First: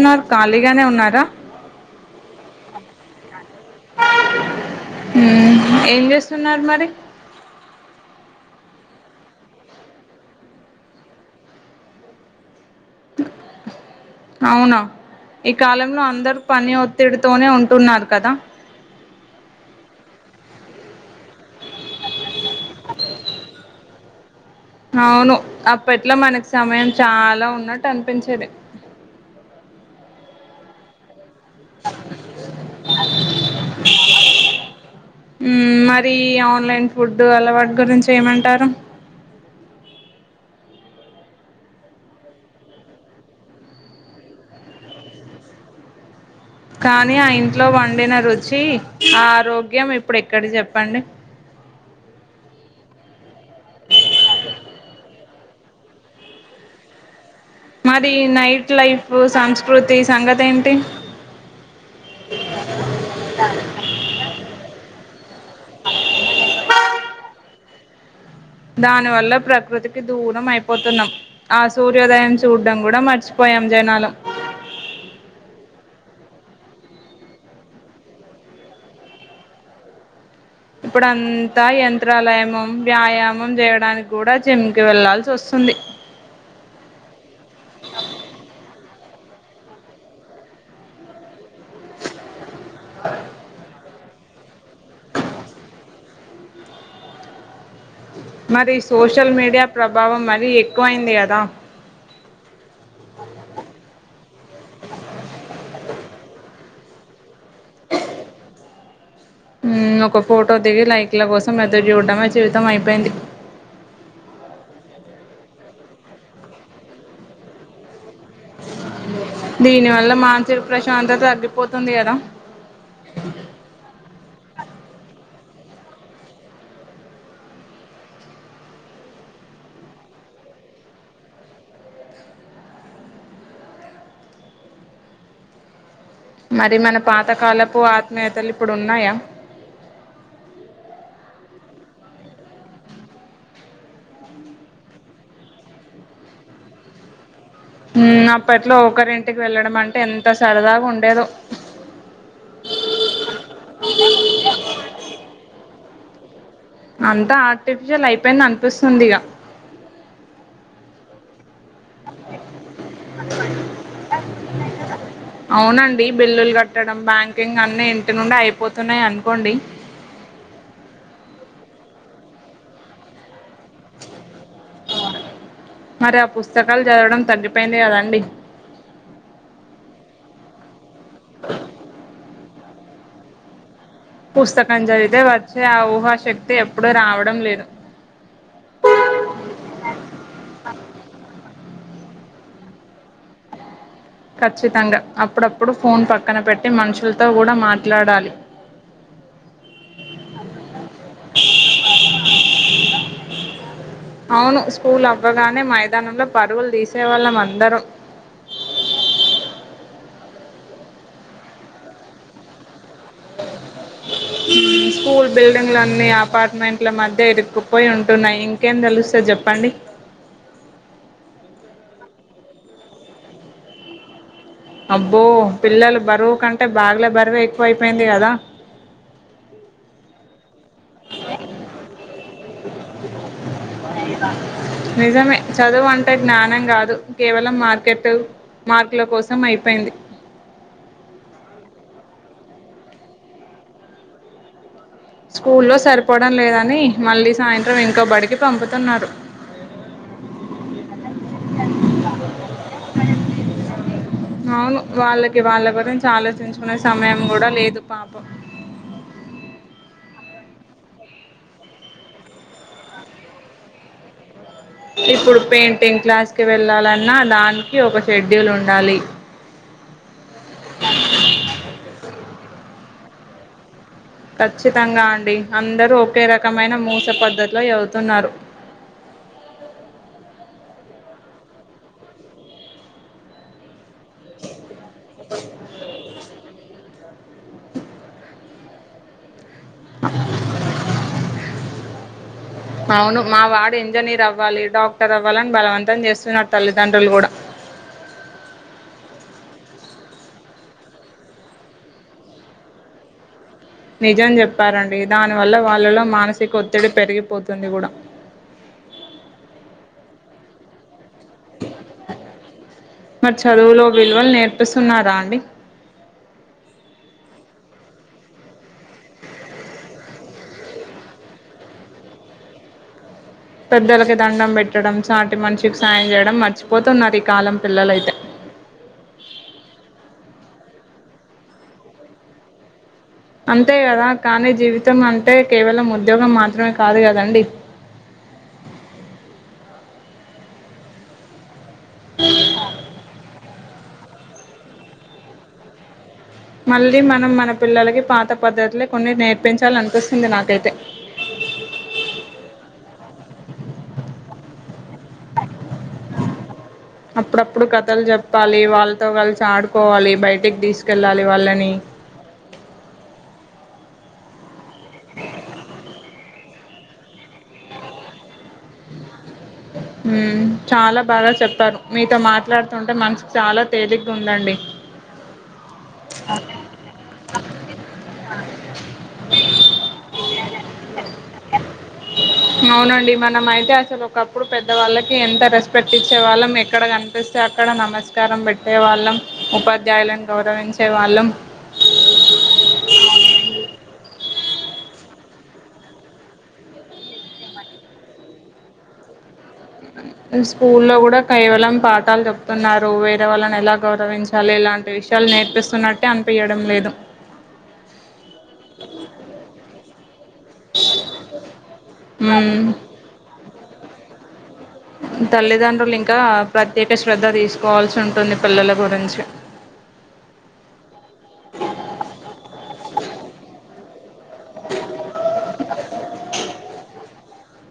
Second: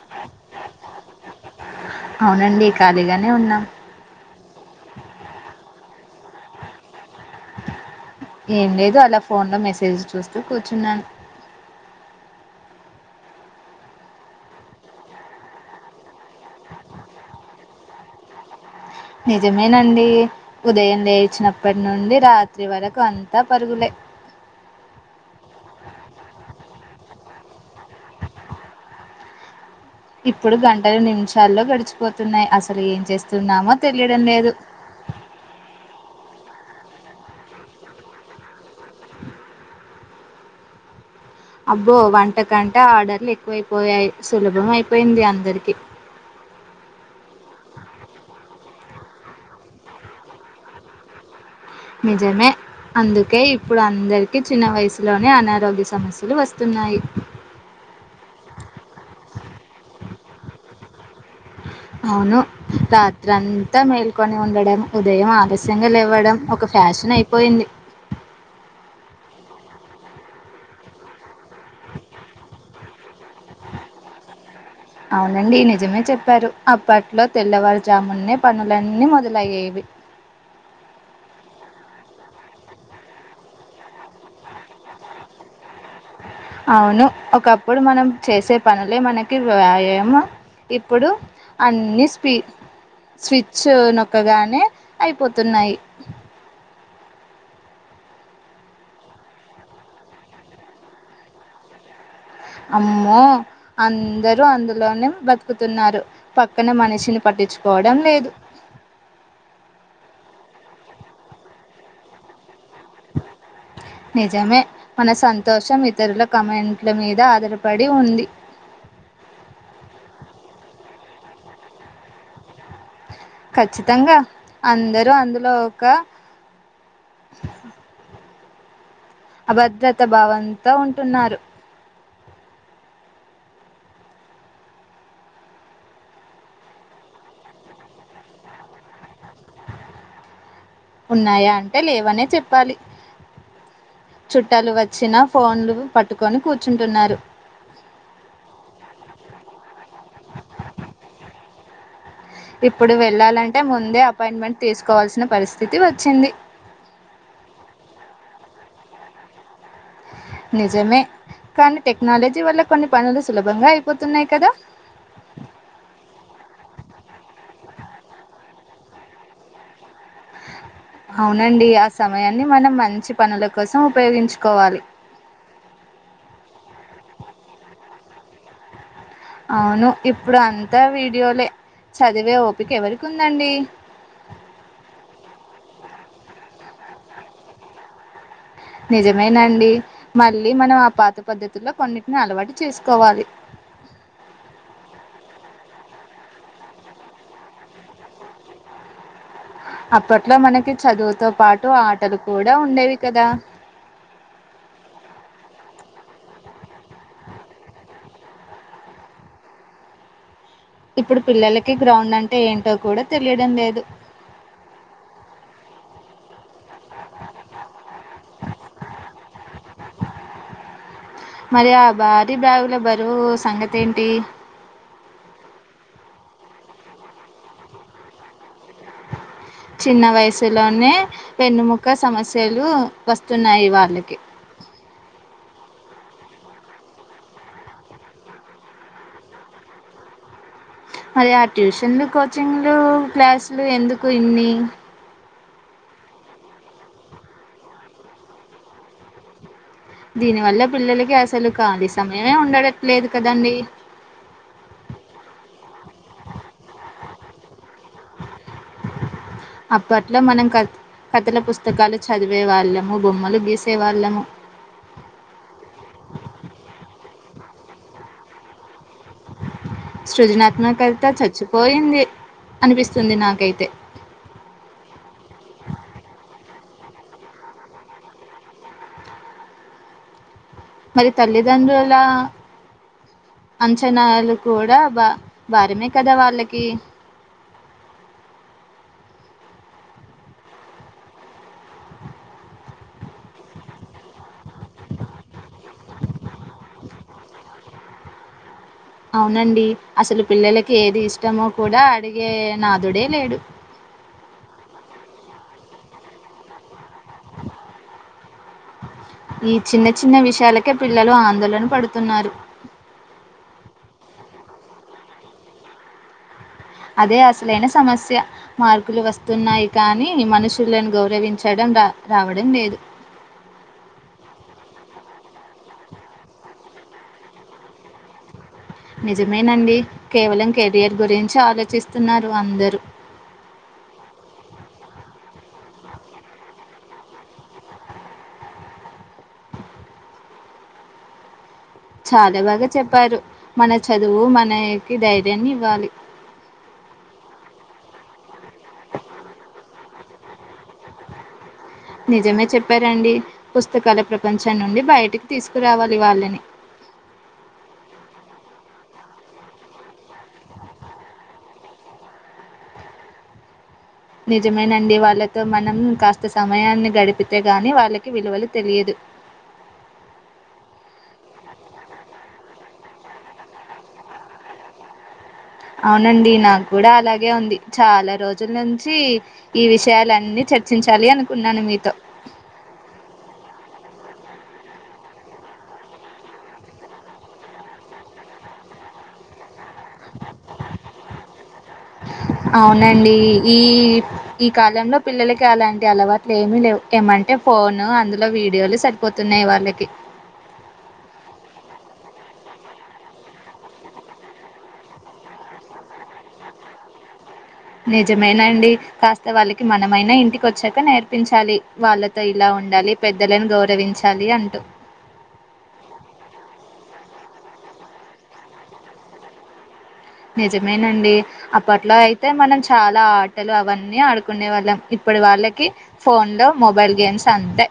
Inner ఖాళీగానే ఉన్నారా అవునండి ఖాళీగానే ఉన్నాం. హ్మ్ ఏం చేస్తున్నారు మరి ఏం లేదు అలా ఫోన్లో మెసేజ్ చూస్తూ కూర్చున్నాను అవునా ఈ కాలంలో అందరు పని ఒత్తిడితోనే ఉంటున్నారు కదా నిజమేనండి ఉదయం లేచినప్పటి నుండి రాత్రి వరకు అంతా పరుగులే. అవును అప్పట్లో మనకి సమయం చాలా ఉన్నట్టు అనిపించేది. ఇప్పుడు గంటలు నిమిష్ చాల్లో గడిచిపోతున్నాయి. అసలు ఏం చేస్తున్నామో తెలియడం లేదు. ఫ్రీ ఆన్లైన్ ఫుడ్ అలవాటు గురించి ఏమంటారు. అబ్బో వంటకంటే ఆర్డర్లు ఎక్కువైపోయాయి. సులభం అయిపోయింది. అందరికి కానీ ఆ ఇంట్లో వండిన రుచి, ఆరోగ్యం ఇప్పుడు ఎక్కడది చెప్పండి. నిజమే అందుకే ఇప్పుడు అందరికి చిన్న వయసులోనే అనా ఆరోగ్య సమస్యలు వస్తున్నాయి. మరి నైట్ లైఫ్ సంస్కృతి సంగతి ఏంటి అవును రాత్రంతా మేల్కొని ఉండడం ఉదయం ఆలస్యంగా లేవ్వడం ఒక ఫ్యాషన్ అయిపోయింది. దాని వల్ల ప్రకృతికి దూరం అయిపోతున్నాం. ఆ సూర్యోదయం చూడ్డం కూడా మర్చిపోయాం జనాలం. అవునండి నిజమే చెప్పారు అప్పట్లో తెల్లవారుజామున్నే పనులన్నీ మొదలయ్యేవి. ఇప్పుడు అంతా యంత్రాలయము వ్యాయామం చేయడానికి కూడా జిమ్కిి వెళ్లాల్సి వస్తుంది. అవును ఒకప్పుడు మనం చేసే పనులే మన వ్యాయామం ఇప్పుడు అన్ని స్పీ స్విచ్ నొ చక్కగానే అయిపోతున్నాయి మరి సోషల్ మీడియా ప్రభావం మరీ ఎక్కువయింది కదా అమ్మో అందరూ అందులోనే బతుకుతున్నారు ప కన మని షిని పట్టించుకోవడం లేదు ఒక ఫోటో దిగి లైక్ల కోసం ఏద్రు చూడడం మచి నిజమే మన శంత్ తోషం ఇతరుల కమెంట్ల మీద ఆధారపడి ఉంది దీని వల్ల మానసిక ప్రశాంత తగ్గిపోతుంది కదా ఖచ్చితంగా అందరూ అందులో ఒక అభద్రతా భావంతో ఉంటున్నారు మరి మన పాతకాలపు ఆత్మీయతలు ఇప్పుడు ఉన్నాయా ఉన్నాయా అంటే లేవనే చెప్పాలి చుట్టాలు వచ్చినా ఫోన్లు పట్టుకొని కూర్చుంటున్నారు ఉమ్ అప్పట్లో ఒకరింటికి వెళ్ళడం అంటే ఎంత సరదాగా ఉండేదొ ఇప్పుడు వెళ్ళాలంటే ముందే అపాయింట్మెంట్ తీసుకోవాల్సిన పరిస్థితి వ చ్చింది అంతా ఆర్టిఫిషియల్ అయిపోయింది అనిపిస్తుంది ఇగ నిజమే కానీ టెక్నాలజీ వల్ల కొన్ని పనులు సులభంగా అయిపోతున్నాయి్ కదా అన్ని ఇంటి నుండే అయిపోతున్నాయి అనుకోండి అవునండి ఆ సమయాన్ని మనం మంచి పనులకు కోసం ఉపయోగించుకోవాలి స్తకాలు చదవడం తగ్గిపోయింది కదండి అవును ఇప్పుడు అంతా వీడియోలే చదివే ఓపికెవరికి ఉందండి పుస్తకం చదివితే వచ్చే ఆ ఊహాశక్తి ఎప్పుడు రావడం లేదు నిజమేనండి మళ్ళీ మనం ఆ పాత పద్ధతులో కొన్నిటిని అలవాటు చేసుకోవాలి ఖచ్చితంగా అప్పుడప్పుడు ఫోన్ పక్కన పెట్టి మనుషులతో కూడా మాట్లాడాలి అప్పట్లో మనకి చదువుతో పాటు ఆటలు కూడా ఉండేవి కదా అవును స్కూల్ అవ్వగానే మైదానంలో పరువులు తీసు చేవాళ్ళం అందరం ఇప్పుడు పిల్లలకి గ్రౌండ్ అంటే ఏంటో కూడా తెలియడం లేదు స్కూల్ బిల్డ్ ఇంగ్లన్ నీ అపాట్ మెంట్ల మధ్య ఇరుక్కుపోయి ఉంటున్నాయి ఇంకేం తెలుస్తది చెప్పండి మరి ఆ భారీ బాగు ల బరువు సంగతి ఏంటి అబ్బో పిల్లలు బరువు కంటే బాగులే బరువు ఎక్కువ అయిపోయింది కదా చిన్న వయసు లోనే వెన్నుముక్క సమస్య లు వస్తున్నాయి వాళ్ళకి నిజామే చదువు అంటే జ్ఞానం కాదు కేవలం మార్కెట్ మార్కుల కోసం అయిపోయింది మరి ఆ ట్యూషన్లు కోచింగ్లు క్లాసులు ఎందుకు ఇన్ని స్కూల్లో సరిపోవడం లేదని మళ్ళీ సాయంత్రం ఇంకా బడికి పంపుతున్నారు దీని వల్ల పిల్లలకి అసలు ఖాళీ సమయమే ఉండటట్లేదు కదండి అవును వాళ్ళకి వాళ్ళ గురించి ఆలోచించుకునే సమయం కూడా లేదు పాపం అప్పట్లో మనం కత్ కథల పుస్తకాలు చదివే వాళ్ళము బొమ్మలు గీసే వాళ్ళము ఇలా దానికి ఒక షెడ్యూల్ ఉండాలి సృజనాత్మకత చచ్చిపోయింది అనిపిస్తు స్తుంది నాకైతే ఒకరకమైన మూస పద్ధతిలో చదువు తున్నారు మరి తల్లిదండ్రులా అంచ నాలు కూడా బా భారమే కదా వాళ్ళకి అవును మా వాడు ఇంజనీర్ అవ్వాలి డాక్టర్ అవ్వాలని బలవంతం చేస్తున్నారు తల్లిదండ్రులు లగూడ అవునండి అసలు పిల్లలకి ఏది ఇష్టమో కూడా అడిగే నాథుడే లేడు నిజం చెప్పారండి దాని వల్ల వాళ్ళలో మానసిక ఒత్తిడి పెరిగిపోతుంది కూడా చాలే ప్ర [unintelligible] మరి చదువులో విలువలు నేర్పిస్తున్నారా అ [inaudible] అదే అసలైన సమస్య మార్కులు వస్తున్నాయి కానీ మనుషులను గౌరవించడం రా రావడం లేదు పెద్దలకి దండం పెట్టడం చాటి మనిషికి సాయం చేయడం మర్చిపోతున్నారు ఈ కాలం పిల్లలైతే నిజమేనండి కేవలం కెరియర్ గురించి ఆలోచిస్తున్నారు అందరూ అంతే కదా కానీ జీవితం అంటే కేవలం ఉద్యోగం మాత్రమే కాదు కదండి చాలా బాగా చెప్పారు మన చదువు మనకి ధైర్యాన్ని ఇవ్వాలి మళ్ళీ మనం మన పిల్లలకి పాత పద్ధతులే కొన్ని నేర్పించాలనిపిస్తుంది నాకైతే నిజమే చెప్పారు రండి పుస్తకాల ప్రపంచాం నుండి బయటికి తీసుకురావాలి వాళ్ళని అప్పుడప్పుడు కథలు చెప్పాలి వాళ్ళతో కలిసి ఆడుకోవాలి బయటికి తీసుకెళ్ళాలి వాళ్ళని నిజమేనండి వాళ్లతో మనం కాస్త సమయాన్ని గడిపితే గానీ వాళ్ళకి విలువలు తెలిదు చాలా బాగా చెప్పారు మీతో మాట్లాడుతుంటే మనసు చాలా తేలిగ్గా ఉందండి అవునండి నాకు కూడా అలాగే ఉంది చాలా రోజుల నుంచి ఈ విషయాలన్ని చర్చించాలి అనుకున్నాను మీతో అవునండి మనం అయితే అసలు ఒకప్పుడు పెద్దవాళ్ళకి ఎంత రెస్పెక్ట్ ఇచ్చేవాళ్ళం ఎక్కడ కనిపిస్తే అక్కడ నమస్కారం పెట్టే వాళ్ళం ఓ పద్ద విద్యాయలాన్ గౌరవించేవాళ్ళం అవునండి ఈ ఈ కాలంలో పిల్లలకి అలాంటి అలవాట్లు ఏమి లేవు ఏమంటే ఫోన్ అందులో వీడియోలు సరిపోతున్నాయి వాళ్ళ స్కూలో కూడా కైవలం పా తల్ చెప్తున్నారు వేరే వాళ్ళని ఎలా గౌరవించాలి ఇలాంటి విషయాలు నేర్పిస్తున్నట్టే అనిపించడం లేదు నిజమేనా అండి కాస్త వాళ్ళకి మనమైనా ఇంటికి వచ్చాక నేర్పించాలి వాళ్ళతో ఇలా మ్మ్ ఉండాలి పెద్దలని గౌర దవించాలి అంటూ తల్లిదండ్రులు ఇంకా ప్రత్యేక శ్రద్ధ తీసుకోవాల్సి ఉంటుంది పిల్లల గురించి నిజమేనండి అప్పట్లో అయితే మనం చాలా ఆటలు అవన్ అన్ని అడు కునే వాళ్ళం ఇప్పుడు వాళ్ళకి ఫోన్ లో మొబైల్ గేమ్స్ సంతె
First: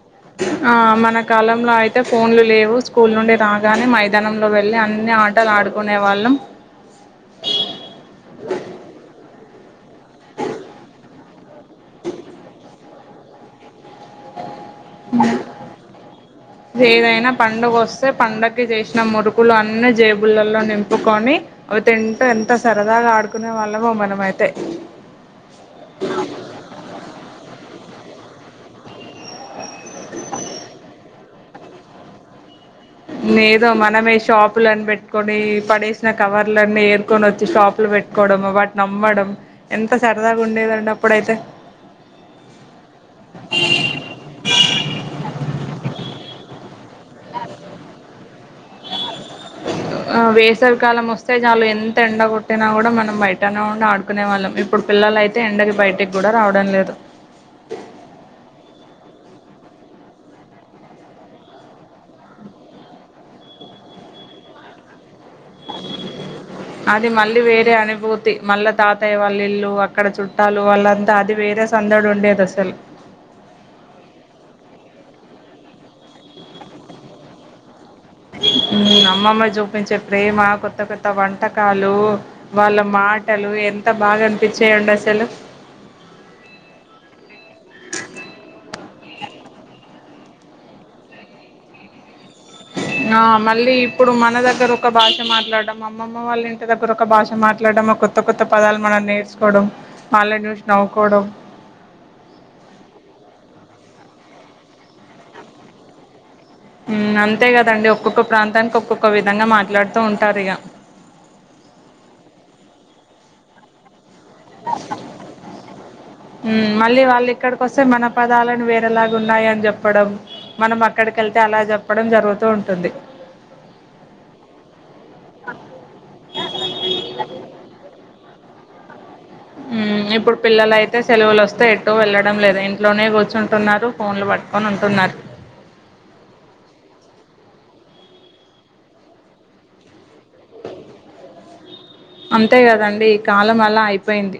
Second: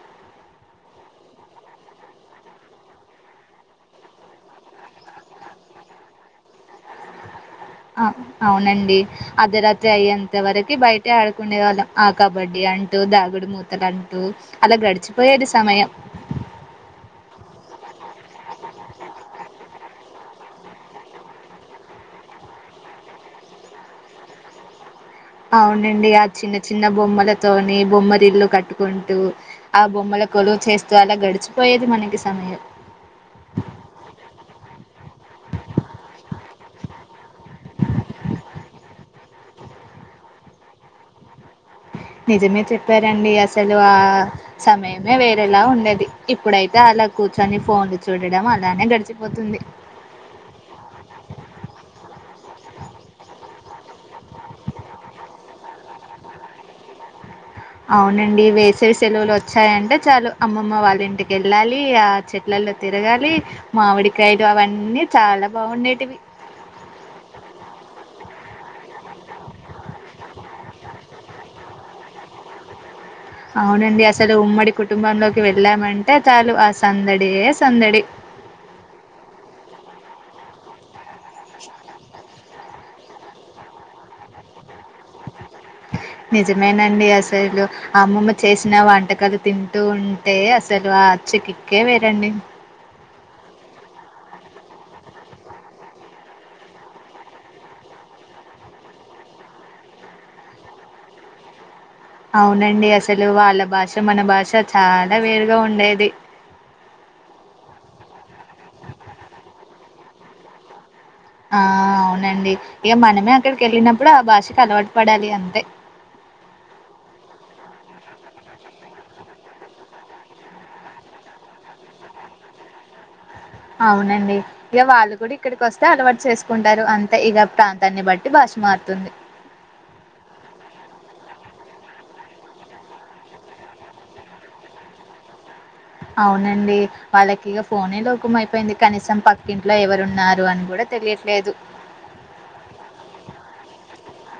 ఆ మన కాలంలో అయితే ఫోన్లు లేవు స్కూల్ నుండి రాగానే మైదానంలో వెళ్ళి అన్ని ఆటలు ఆడుకునే వాళ్ళం తే అయ్యేంత వరకు బయట ఆడుకునే వాళ్ళం ఆ కబడ్డీ అం టు దాగుడు మూతలు అంటూ అలా గడిచిపోయేది సమయం సే పండగకి చేసిన మురుకులు అన్ని జేబులలో నింపుకొని అవి తింటూ ఎంత సరదాగా ఆడుకునే వాళ్ళమో మనమైతే అవునండి ఆ చిన్న చిన్న బొమ్మలతోని బొమ్మరిల్లు కట్టుకుంటూ ఆ బొమ్మల కొలువు చేస్తూ అలా గడుచు పోయేది మనీకి సమయం ఏదో మనమే షాపులన్న పెట్టుకొని పడేసిన కవర్లన్నీ ఏర్కొని వచ్చి షాపు లో పెట్టుకోవడం వాటిని అమ్మడం ఎంత సరదాగా ఉండేదండి అప్పుడైతే నిజమే చెప్పారండి అసలు ఆ సమయమే వేరేలా ఉండేది ఇప్పుడైతే అలా కూర్చొని ఫోన్లు చూడడం అలానే గడిచిపోతుంది ఆ వేసవికాలం వస్తే చాలు ఎంత ఎండ కొట్టినా కూడా మనం బయటనే ఉండి ఆడుకునే వాళ్ళం ఇప్పుడు పిల్లలయితే ఎండకి బయటికి కూడా రావడం లేదు అవునండి వేసవి సెలవులు వచ్చాయంటే చాలు అమ్మమ్మ వాళ్ళ ఇంటికి వెళ్ళాలి ఆ చెట్లల్లో తిరగాలి మామిడికాయలు అవన్నీ చాలా బాగుండేటివి అది మళ్ళీ వేరే అనుభూ తి మళ్ళా తాతయ్య వాళ్ళ ఇల్లు అక్కడ చుట్టాలు వాళ్ళంతా అది వేరే సందడు ఉండేది అసలు అవునండి అసలు ఉమ్మడి కుటుంబంలోకి వెళ్ళామంటే చాలు ఆ సందడే సందడి హ్మ్ అమ్మమ్మ జూపించే ప్రేమ కొత్త కొత్ కొత్త వంటకాలు వాళ్ళ మాటలు ఎంత బాగా అనిపిస్ నిజమేనండి అసలు అమ్మమ్మ చేసినా వం వంటకాలు తింటూ ఉంటే అసలు ఆ అచ్చ ఎ కిక్ ఎ వేరండి ఆ మళ్ళీ ఇప్పుడు మన దగ్గర ఒక భాష మాట్లాడడం అమ్మమ్మ వాళ్ళ ఇంటి దగ్గర ఒక భాష మాట్లాడం కొత్త కొత్త పదాలు మనం నేర్చుకోవడం మళ్ళ చూసి నవ్వుకోవడం అవునండి అసలు వాళ్ళ భాష మన భాష చాలా వేరుగా ఉండేది హ్మ్ అంతే కదండి ఒక్కొక్క ప్రాంతానికి ఒక్కొక్క విధంగా మాట్లాడుతూ ఉంటారు ఇగ ఆ అవునండి ఇగ మనమే అక్కడికి వెళ్ళినాం ఇప్పుడు ఆ భాషకు అలవాటు పడాలి అంతే కొస్తే మన పదాలను వేరేలాగ ఉన్నాయని చెప్పడం మనం అక్కడికి వెళ్తే అలా చెప్పడం జరుగుతూ ఉంటుంది అవునండి ఇగ వాళ్ళు కూడా ఇక్కడికి వస్తే అలవాటు చేసుకుంటారు అంతే ఇక ప్రాంతాన్ని బట్టి భాష మారుతుంది ఇప్పుడు పిల్లలయితే సెలవులు వస్తే ఎటు వెళ్ళడం లేదు ఇంట్లోనే కూర్చుంటున్నారు ఫోన్లు పట్టుకొంటున్నరు అవునండి వాళ్ళకి ఇక ఫోనే లోకమైపోయింది కనీసం పక్కింట్లో ఎవరున్నారు అని కూడా తెలియట్లేదు అంతే కదండి ఈ కాలం అలా అయిపోయింది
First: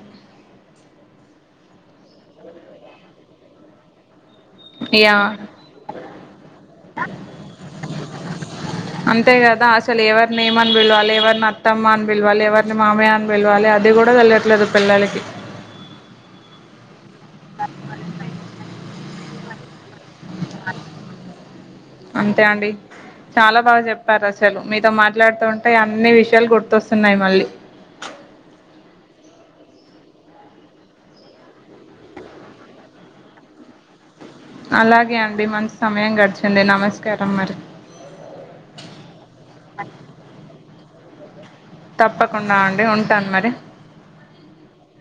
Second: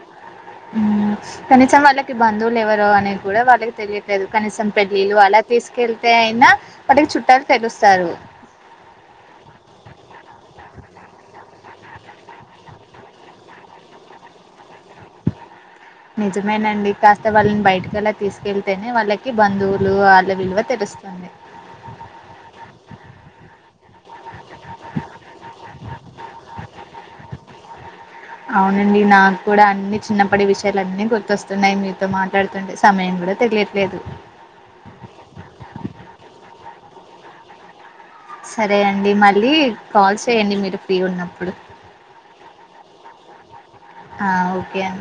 కనీసం వాళ్ళకి బంధువులు ఎవరు అనేది కూడా వాళ్ళకి తెలియట్లేదు కనీసం యా పెళ్ళిళ్ళు అలా తీసుకెళ్తే అయినా వాటికి చుట్టాలు తెలుస్తారు అంతే కదా అసలు ఎవరిని ఏమని పిలవాలి ఎవరిని అత్తమ్మ అని పిలవాలి ఎవరిని మామయ్య అని పిలవాలి అది కూడా తెలియట్లేదు పిల్లలకి నిజమేనండి కాస్త వాళ్ళని బయటకలా తీసుకెళ్తేనే వాళ్ళ బంధువులు విలువ తెలుస్తుంది అంతే అండి చాలా బాగా చెప్ ప్పారు అసలు మీతో మాట్లాడుతుంటే అన్ని విషయాలు గుర్తొస్తున్నాయి మళ్ళీ అవునండి నాకు కూడా అన్ని చిన్నప్పటి విషయాలన్నీ గుర్తొస్తున్నాయి మీతో మాట్లాడుతుంటే సమయం కూడా తెలిట్లేదు అలాగే అండి మంచి సమయం గడిచింది నమస్కారం మరి సరే అండి మళ్ళీ కాల్ చేయండి మీరు ఫ్రీ ఉన్నప్పుడు తప్పకుండా అండి ఉంటాను మరి ఆ, ఓకే అండి